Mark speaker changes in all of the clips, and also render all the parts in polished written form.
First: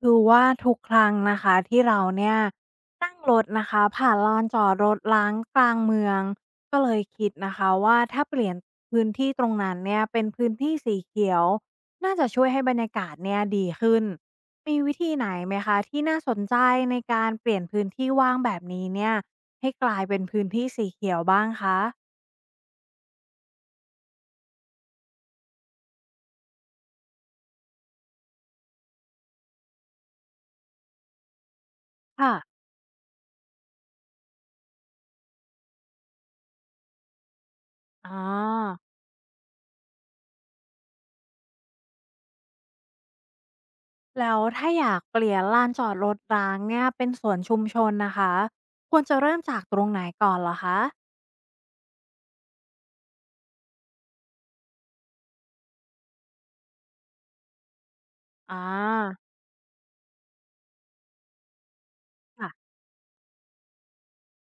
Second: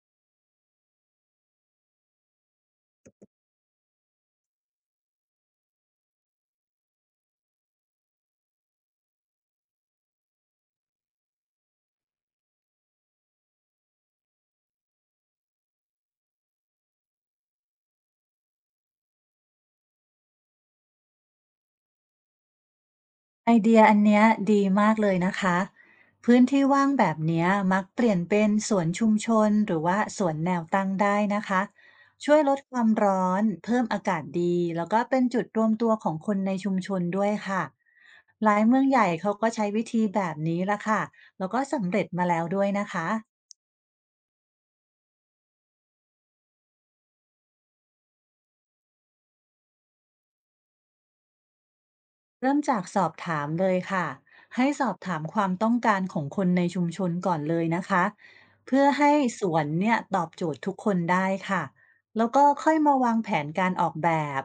Speaker 1: คือว่าทุกครั้งนะคะที่เราเนี่ยนั่งรถนะคะผ่านลานจอดรถล้างกลางเมืองก็เลยคิดนะคะว่าถ้าเปลี่ยนพื้นที่ตรงนั้นเนี่ยเป็นพื้นที่สีเขียวน่าจะช่วยให้บรรยากาศเนี่ยดีขึ้นมีวิธีไหนไหมคะที่น่าสนใจในการเปลี่ยนพื้นที่ว่างแบบนี้เนี่ยให้กลายเป็นพื้นที่สีเขียวบ้างคะ
Speaker 2: ไอเดียอันเนี้ยดีมากเลยนะคะ พื้นที่ว่างแบบเนี้ยมักเปลี่ยนเป็นสวนชุมชนหรือว่าสวนแนวตั้งได้นะคะ
Speaker 1: ค่ะ
Speaker 2: ช่วยลดความร้อนเพิ่มอากาศดีแล้วก็เป็นจุดรวมตัวของคนในชุมชนด้วยค่ะ
Speaker 1: อ๋อ
Speaker 2: หลายเมืองใหญ่เขาก็ใช้วิธีแบบนี้ละค่ะแล้วก็สำเร็จมาแล้วด้วยนะคะ
Speaker 1: แล้วถ้าอยากเปลี่ยนลานจอดรถร้างเนี่ยเป็นสวนชุมชนนะคะควรจะเริ่มจากตรงไหนก่อนเหรอคะ
Speaker 2: เริ่มจากสอบถามเลยค่ะให้สอบถามความต้องการของคนในชุมชนก่อนเลยนะคะ
Speaker 1: อ
Speaker 2: เพื่อให้
Speaker 1: า
Speaker 2: สวนเนี่ยตอบโจทย์ทุกคนได้ค่ะแล้วก็
Speaker 1: ค่ะ
Speaker 2: ค่อยมาวางแผนการออกแบบ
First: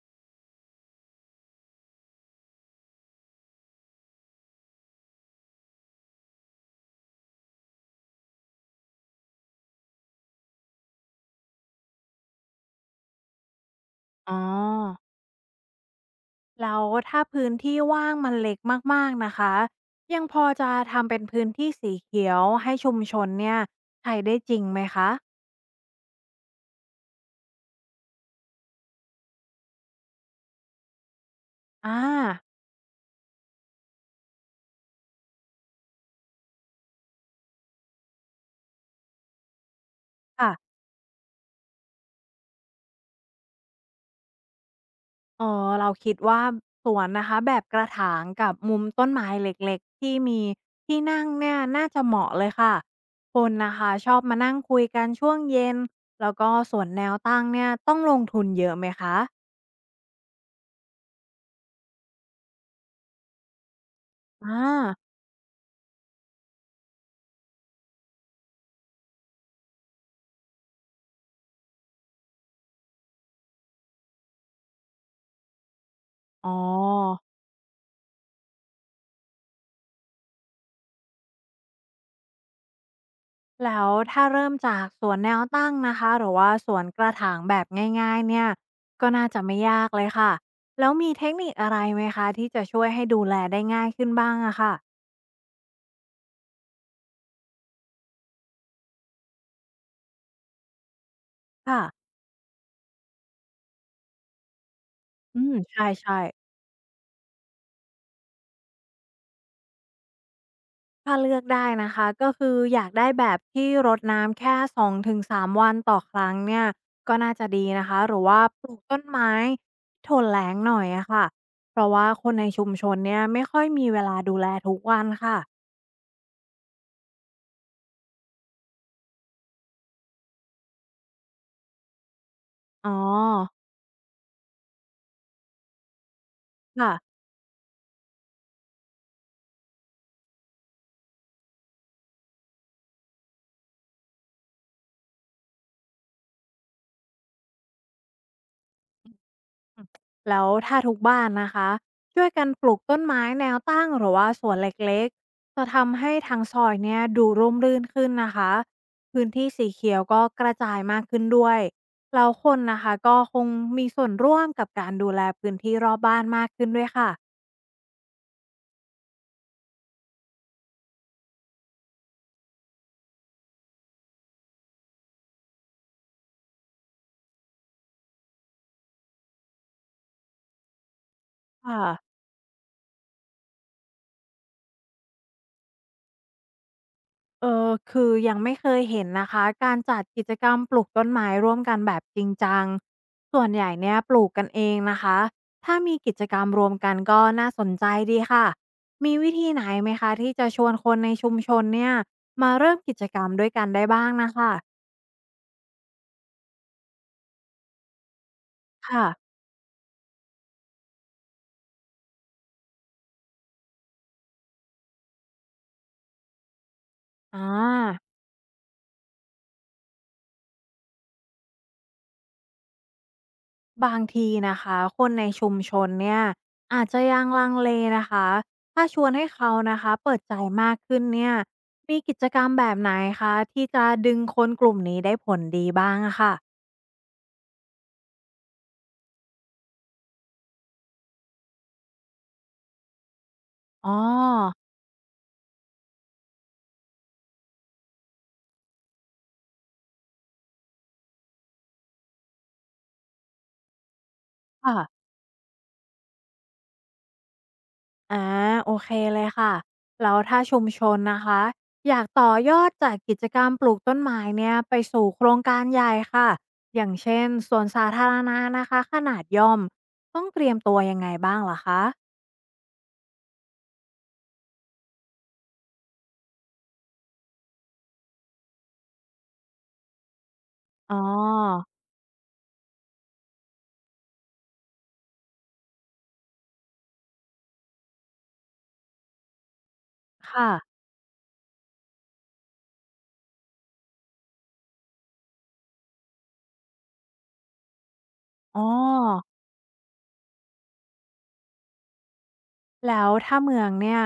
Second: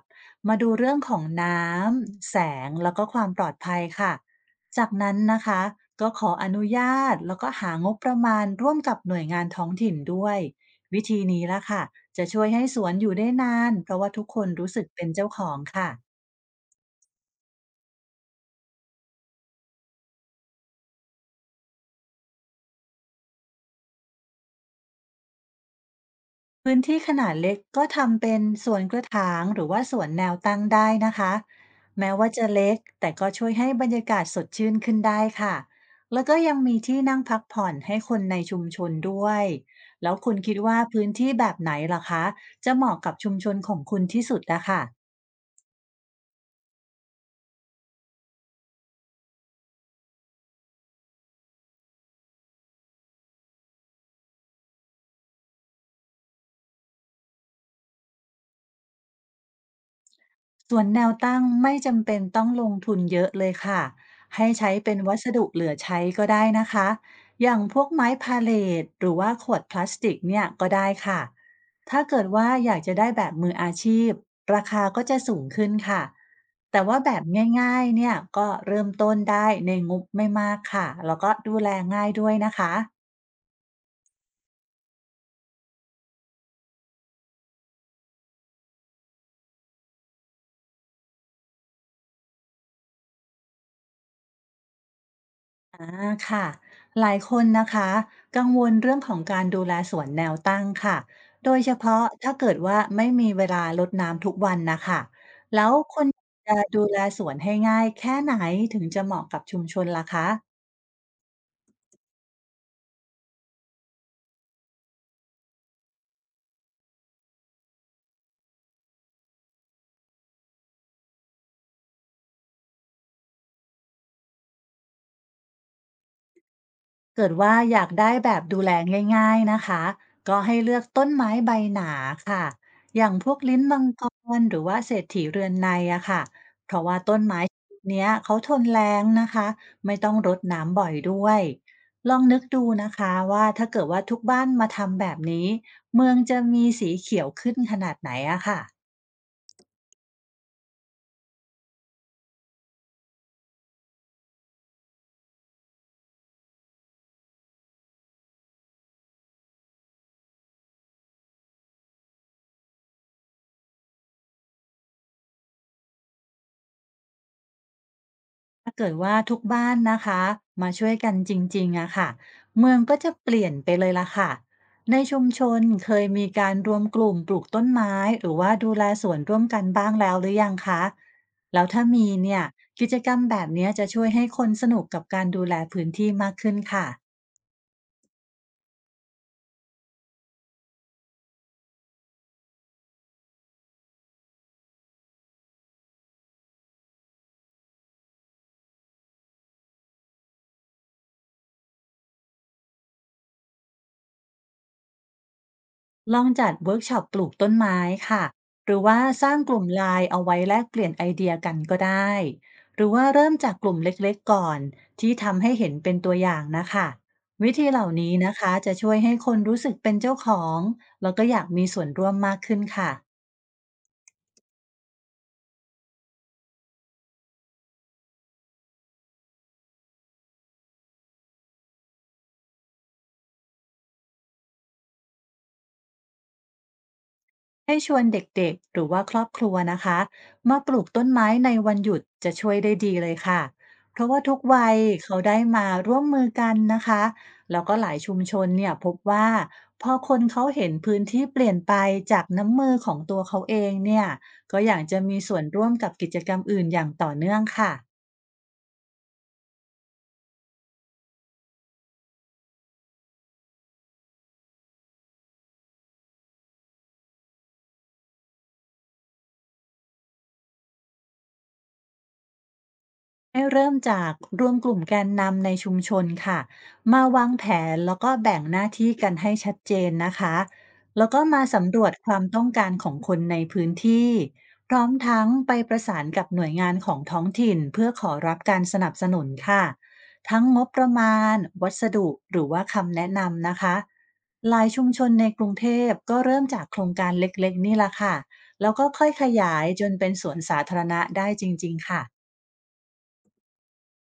Speaker 2: มาดูเรื่องของน้ำแสงแล้วก็ความปลอดภัยค่ะจากนั้นนะคะก็ขออนุญาตแล้วก็หางบประมาณร่วมกับหน่วยงานท้องถิ่นด้วยวิธีนี้ละค่ะจะช่วยให้สวนอยู่ได้นานเพราะว่าทุก
Speaker 1: อ๋อ
Speaker 2: คนรู้สึกเป็นเจ้าของค่ะ
Speaker 1: แล้วถ้าพื้นที่ว่างมันเล็กมากๆนะคะยังพอจะทำเป็นพื้นที่สีเขียวให้ชุมชนเนี่ยใช้ได้จริงไหมคะ
Speaker 2: พื้นที่ขนาดเล็กก็ทำเป็นสวนกระถางหรือว่าสวนแนวตั้งได้นะคะแม้ว่า
Speaker 1: อา
Speaker 2: จะเล็กแต่ก็ช่วยให้บรรยากาศสดชื่นขึ้นได้ค่ะแล้วก็ยังมีที่นั่งพักผ่อนให้คนในชุมชนด้วยแล้วคุณคิด
Speaker 1: ค่ะ
Speaker 2: ว่าพื้นที่แบบไหนล่ะคะจะเหมาะกับชุมชนของคุณที่สุดนะคะ
Speaker 1: เอ๋อเราคิดว่าสวนนะคะแบบกระถางกับมุมต้นไม้เล็กๆที่มีที่นั่งเนี่ยน่าจะเหมาะเลยค่ะคนนะคะชอบมานั่งคุยกันช่วงเย็นแล้วก็สวนแนวตั้งเนี่ยต้องลงทุนเยอะไหมคะ
Speaker 2: ส่วนแนวตั้งไม่จำเป็นต้องลงทุนเยอะเลยค่ะ ให้
Speaker 1: อา
Speaker 2: ใช้เป็นวัสดุเหลือใช้ก็ได้นะคะ อย่างพวกไม้พาเลตหรือว่าขวดพลาสติกเนี่ยก็ได้ค่ะ ถ้าเกิดว่าอยากจะได้แบบมืออาชีพ ราคาก็จะสูงขึ้นค่ะ
Speaker 1: อ๋
Speaker 2: แต่ว่าแบบ
Speaker 1: อ
Speaker 2: ง่ายๆเนี่ยก็เริ่มต้นได้ในงบไม่มากค่ะ แล้วก็ดูแลง่ายด้วยนะคะ
Speaker 1: แล้วถ้าเริ่มจากสวนแนวตั้งนะคะหรือว่าสวนกระถางแบบง่ายๆเนี่ยก็น่าจะไม่ยากเลยค่ะแล้วมีเทคนิคอะไรไหมคะที่จะช่วยให้ดูแลได้ง่ายขึ้นบ้างอะค่ะ
Speaker 2: อ่าค่ะหลายคนนะคะกังวลเรื่องของการดูแลสวนแนวตั้งค่ะโดยเฉ
Speaker 1: ค่ะ
Speaker 2: พาะถ้าเกิดว่าไม่มีเวลารดน้ำทุกวันนะคะ
Speaker 1: อืม
Speaker 2: แล้ว
Speaker 1: ใ
Speaker 2: คน
Speaker 1: ช่ๆ
Speaker 2: จะดูแลสวนให้ง่ายแค่ไหนถึงจะเหมาะกับชุมชนล่ะคะ
Speaker 1: ถ้าเลือกได้นะคะก็คืออยากได้แบบที่รดน้ำแค่2-3วันต่อครั้งเนี่ยก็น่าจะดีนะคะหรือว่าปลูกต้นไม้ทนแล้งหน่อยอะค่ะเพราะว่าคนในชุมชนเนี่ยไม่ค่อยมีเวลาดูแลทุกวันค่ะ
Speaker 2: เกิดว่าอยากได้แบบดูแลง่ายๆนะคะก็ให้เลือกต้นไม้ใบหนาค่ะ
Speaker 1: อ๋อ
Speaker 2: อย่างพวกลิ้นมังกรหรือว่าเศรษฐีเรือนในอะค่ะเพราะ
Speaker 1: ค่ะ
Speaker 2: ว่าต้นไม้ชนิดเนี้ยเขาทนแรงนะคะไม่ต้องรดน้ำบ่อยด้วยลองนึกดูนะคะว่าถ้าเกิดว่าทุกบ้านมาทำแบบนี้เมืองจะมีสีเขียวขึ้นขนาดไหนอะค่ะ
Speaker 1: อืมแล้วถ้าทุกบ้านนะคะช่วยกันปลูกต้นไม้แนวตั้งหรือว่าสวนเล็กๆจะทำให้ทางซอยเนี่ยดูร่มรื่นขึ้นนะคะพื้นที่สีเขียวก็กระจายมากขึ้นด้วยแล้วคนนะคะก็คงมีส่วนร่วมกับการดูแลพื้นที่รอบบ้านมากขึ้นด้วยค่ะ
Speaker 2: ถ้าเกิดว่าทุกบ้านนะคะมาช่วยกันจริงๆอะค่ะเมืองก็จะเปลี่ยนไปเลยละค่ะในชุมชนเคยมีการรวมกลุ่มปลูกต้นไม้หรือว่าดูแลสวนร่วมกันบ้างแล้วหรือยังคะแล้ว
Speaker 1: ค่ะ
Speaker 2: ถ้ามีเนี่ยกิจกรรมแบบเนี้ยจะช่วยให้คนสนุกกับการดูแลพื้นที่มากขึ้นค่ะ
Speaker 1: เออคือยังไม่เคยเห็นนะคะการจัดกิจกรรมปลูกต้นไม้ร่วมกันแบบจริงจังส่วนใหญ่เนี่ยปลูกกันเองนะคะถ้ามีกิจกรรมรวมกันก็น่าสนใจดีค่ะมีวิธีไหนไหมคะที่จะชวนคนในชุมชนเนี่ยมาเริ่มกิจกรรมด้วยกันได้บ้างนะคะ
Speaker 2: ลองจัดเวิร์กช็อปปลูกต้นไม้ค่ะหรือว่า
Speaker 1: ค่ะ
Speaker 2: สร้างกลุ่มไลน์เอาไว้แลกเปลี่ยนไอเดียกันก็ได้หรือว่าเริ่มจากกลุ่มเล็กๆก่อนที่ทำให้เห็นเป็นตัวอย่างนะคะ
Speaker 1: อ
Speaker 2: วิธีเหล่า
Speaker 1: า
Speaker 2: นี้นะคะจะช่วยให้คนรู้สึกเป็นเจ้าของแล้วก็อยากมีส่วนร่วมมากขึ้นค่ะ
Speaker 1: บางทีนะคะคนในชุมชนเนี่ยอาจจะยังลังเลนะคะถ้าชวนให้เขานะคะเปิดใจมากขึ้นเนี่ยมีกิจกรรมแบบไหนคะที่จะดึงคนกลุ่มนี้ได้ผลดีบ้างอะค่ะ
Speaker 2: ให้ชวนเด็กๆหรือว่าครอบครัวนะคะมาปลูกต้นไม้ในวันหยุดจะช่วยได้ดีเลยค่ะ
Speaker 1: อ๋อ
Speaker 2: เพราะว่าทุกวัยเขาได้มาร่วมมือกันนะคะแล้วก็หลายชุมชนเนี่ยพบว่าพอคนเขาเห็นพื้นที่เปลี่ยนไปจากน้ำมือของตัวเขาเองเนี่ยก็อยากจะ
Speaker 1: ค่ะ
Speaker 2: มีส่วนร่วมกับกิจกรรมอื่นอย่างต่อเนื่องค่ะ
Speaker 1: อาโอเคเลยค่ะแล้วถ้าชุมชนนะคะอยากต่อยอดจากกิจกรรมปลูกต้นไม้เนี่ยไปสู่โครงการใหญ่ค่ะอย่างเช่นสวนสาธารณะนะคะขนาดย่อมต้องเตรียมตัวยังไงบ้างเหรอคะ
Speaker 2: ให้เริ่มจากรวมกลุ่มแกนนำในชุมชนค่ะมาวางแผนแล้วก็แบ่งหน้าที่กันให้ชัดเจนนะคะ
Speaker 1: อ๋อ
Speaker 2: แล้วก็มาสำรวจความต้องการของคนในพื้นที่พร้อมทั้งไปประสานกับหน่วยงานของท้องถิ่นเพื่อขอรับการสนับสนุนค่ะทั้ง
Speaker 1: ค่ะ
Speaker 2: งบประมาณวัสดุหรือว่าคำแนะนำนะคะหลายชุมชนในกรุงเทพก็เริ่มจากโครงการเล็กๆนี่ละค่ะ
Speaker 1: อ๋อ
Speaker 2: แล้วก็ค่อยขยายจนเป็นสวนสาธารณะได้จริงๆค่ะ
Speaker 1: แล้วถ้าเมืองเนี่ย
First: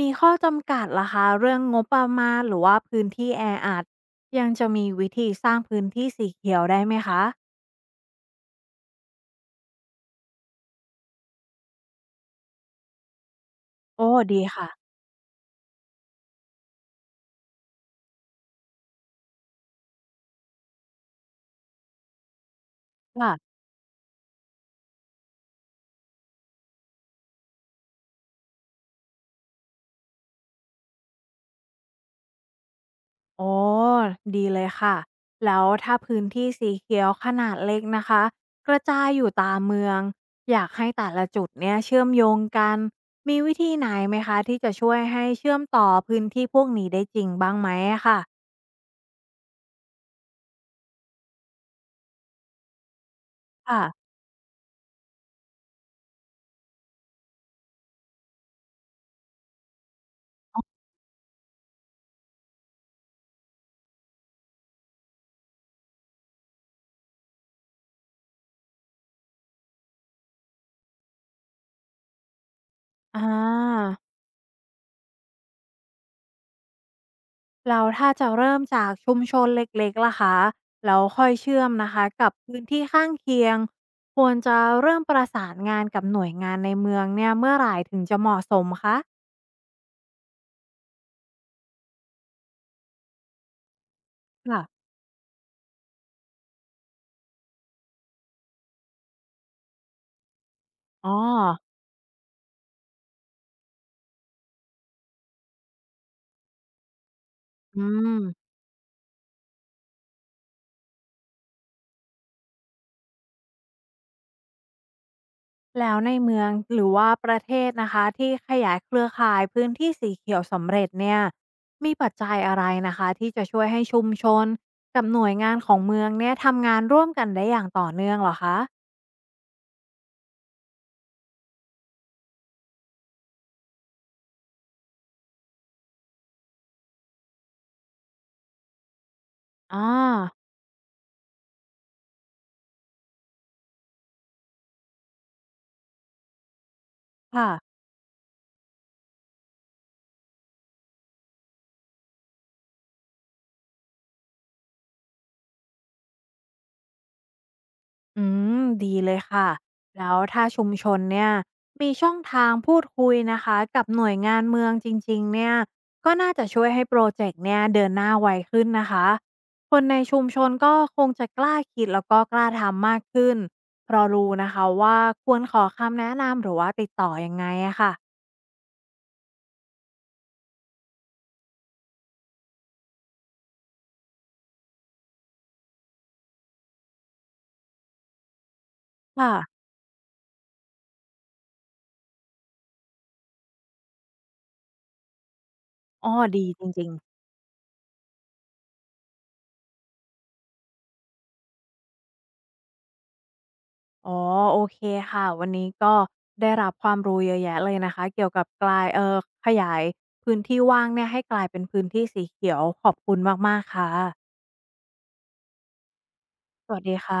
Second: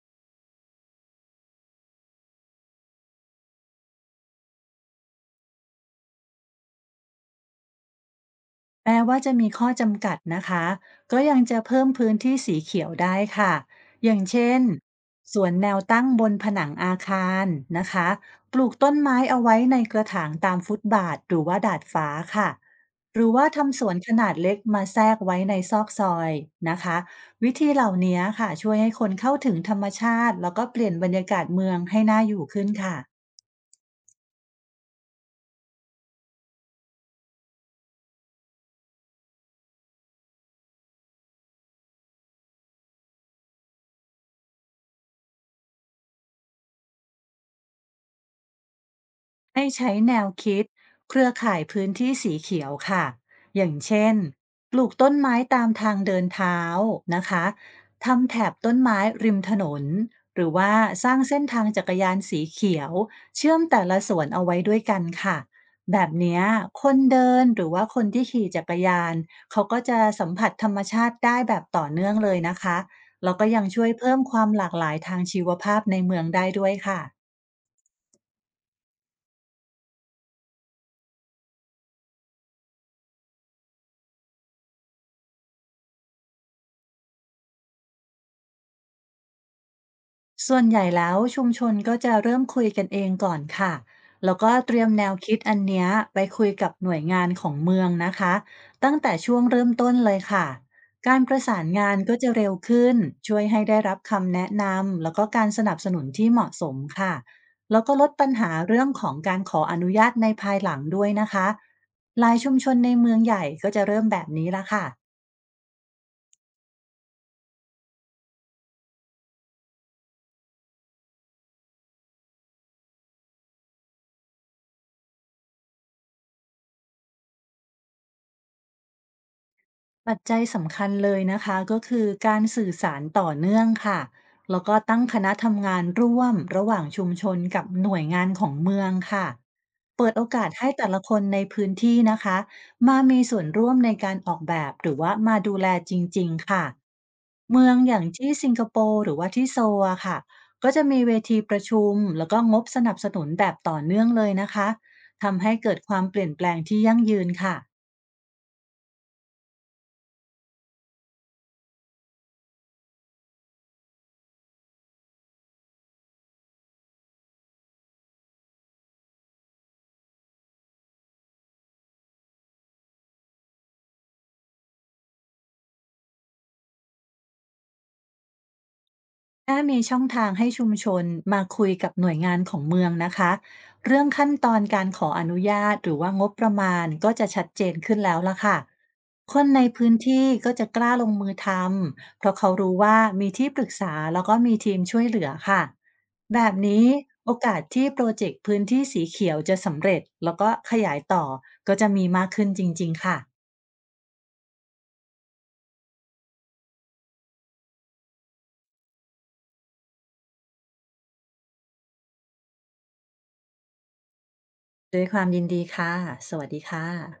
Speaker 1: มีข้อจำกัดล่ะคะเรื่องงบประมาณหรือว่าพื้นที่แออัดยังจะมีวิธีสร้างพื้นที่สีเขียวได้ไหมคะ
Speaker 2: แม้ว่าจะมีข้อจำกัดนะคะก็ยังจะเพิ่มพื้นที่สีเขียวได้ค่ะอ
Speaker 1: โอ้
Speaker 2: ย่าง
Speaker 1: ดี
Speaker 2: เช่น
Speaker 1: ค่ะ
Speaker 2: สวนแนวตั้งบนผนังอาคารนะคะปลูกต้นไม้เอาไว้ในกระถางตามฟุตบาทหรือว่าดาดฟ้าค่ะหรือว่า
Speaker 1: ค่ะ
Speaker 2: ทำสวนขนาดเล็กมาแทรกไว้ในซอกซอยนะคะวิธีเหล่านี้ค่ะช่วยให้คนเข้าถึงธรรมชาติแล้วก็เปลี่ยนบรรยากาศเมืองให้น่าอยู่ขึ้นค่ะ
Speaker 1: อ๋อดีเลยค่ะแล้วถ้าพื้นที่สีเขียวขนาดเล็กนะคะกระจายอยู่ตามเมืองอยากให้แต่ละจุดเนี่ยเชื่อมโยงกันมีวิธีไหนไหมคะที่จะช่วยให้เชื่อมต่อพื้นที่พวกนี้ได้จริงบ้างไหมอะค่ะ
Speaker 2: ให้ใช้แนวคิดเครือข่ายพื้นที่สีเขียวค่ะ อย่าง
Speaker 1: ค่ะ
Speaker 2: เช่นปลูกต้นไม้ตามทางเดินเท้านะคะทำแถบต้นไม้ริมถนนหรือว่าสร้างเส้นทางจักรยานสีเขียวเชื่อมแต่ละสวนเอาไว้ด้วยกันค่ะ แบบเนี้ยคนเดินหรือว่าคนที่ขี่จักรยานเขาก็จะสัมผัสธรรมชาติได้แบบต่อเนื่องเลยนะคะ
Speaker 1: อา
Speaker 2: แล้วก็ยังช่วยเพิ่มความหลากหลายทางชีวภาพในเมืองได้ด้วยค่ะ
Speaker 1: แล้วถ้าจะเริ่มจากชุมชนเล็กๆล่ะคะแล้วค่อยเชื่อมนะคะกับพื้นที่ข้างเคียงควรจะเริ่มประสานงานกับหน่วยงานในเมืองเนี่ยเมื่อไหร่ถึงจะเหมาะสมคะ
Speaker 2: ส่วนใหญ่แล้วชุมชนก็จะเริ่มคุยกันเองก่อนค่ะแล้วก็เตรี
Speaker 1: ค่ะ
Speaker 2: ยมแนวคิดอันเนี้ยไปคุยกับหน่วยงานของเมืองนะคะตั้งแต่ช่วงเริ่มต้นเลยค่ะ
Speaker 1: อ๋อ
Speaker 2: การประสานงานก็จะเร็วขึ้นช่วยให้ได้รับคำแนะนำแล้วก็การสนับสนุนที่เหมาะสมค่ะแล้
Speaker 1: อื
Speaker 2: วก็ลด
Speaker 1: ม
Speaker 2: ปัญหาเรื่องของการขออนุญาตในภายหลังด้วยนะคะหลายชุมชนในเมืองใหญ่ก็จะเริ่มแบบนี้ละค่ะ
Speaker 1: แล้วในเมืองหรือว่าประเทศนะคะที่ขยายเครือข่ายพื้นที่สีเขียวสำเร็จเนี่ยมีปัจจัยอะไรนะคะที่จะช่วยให้ชุมชนกับหน่วยงานของเมืองเนี่ยทำงานร่วมกันได้อย่างต่อเนื่องเหรอคะ
Speaker 2: ปัจจัยสำคัญเลยนะคะก็คือการสื่อสารต่อเนื่องค่ะแล้วก็ตั้งคณะทำงานร่วมระหว่างชุมชนกับหน่วยงานของเมืองค่ะ
Speaker 1: อ
Speaker 2: เปิดโอ
Speaker 1: อ
Speaker 2: กาสให้แต่ละคนในพื้นที่นะคะมามีส่วนร่วมในการออกแบบหรือว่ามาดูแลจริงๆค่ะ
Speaker 1: ค่ะ
Speaker 2: เมืองอย่างที่สิงคโปร์หรือว่าที่โซลอะค่ะก็จะมีเวทีประชุมแล้วก็งบสนับสนุนแบบต่อเนื่องเลยนะคะทำให้เกิดความเปลี่ยนแปลงที่ยั่งยืนค่ะ
Speaker 1: อืมดีเลยค่ะแล้วถ้าชุมชนเนี่ยมีช่องทางพูดคุยนะคะกับหน่วยงานเมืองจริงๆเนี่ยก็น่าจะช่วยให้โปรเจกต์เนี่ยเดินหน้าไวขึ้นนะคะคนในชุมชนก็คงจะกล้าคิดแล้วก็กล้าทำมากขึ้นเพราะรู้นะคะว่าควรขอคำแนะนำหรือว่าติดต่อยังไงอะค่ะ
Speaker 2: ถ้ามีช่องทางให้ชุมชนมาคุยกับหน่วยงานของเมืองนะคะเรื่องขั้นตอนการขออนุญาตหรือว่างบประมาณก็จะชัดเจนขึ้นแล้วล่ะค่ะคนใน
Speaker 1: ค่ะ
Speaker 2: พื้นที่ก็จะกล้าลงมือทำเพราะเขารู้ว่ามีที่ปรึกษาแล้วก็มีทีมช่วยเหลือค่ะ
Speaker 1: อ้อ
Speaker 2: แบ
Speaker 1: ดี
Speaker 2: บ
Speaker 1: จ
Speaker 2: นี้
Speaker 1: ริงๆ
Speaker 2: โอกาสที่โปรเจกต์พื้นที่สีเขียวจะสำเร็จแล้วก็ขยายต่อก็จะมีมากขึ้นจริงๆค่ะ
Speaker 1: อ๋อโอเคค่ะวันนี้ก็ได้รับความรู้เยอะแยะเลยนะคะเกี่ยวกับกลายขยายพื้นที่ว่างเนี่ยให้กลายเป็นพื้นที่สีเขียวขอบคุณมากๆค่ะ
Speaker 2: ด้วยความยินดีค่ะสวัสดี
Speaker 1: สวัส
Speaker 2: ค่ะ
Speaker 1: ดีค่ะ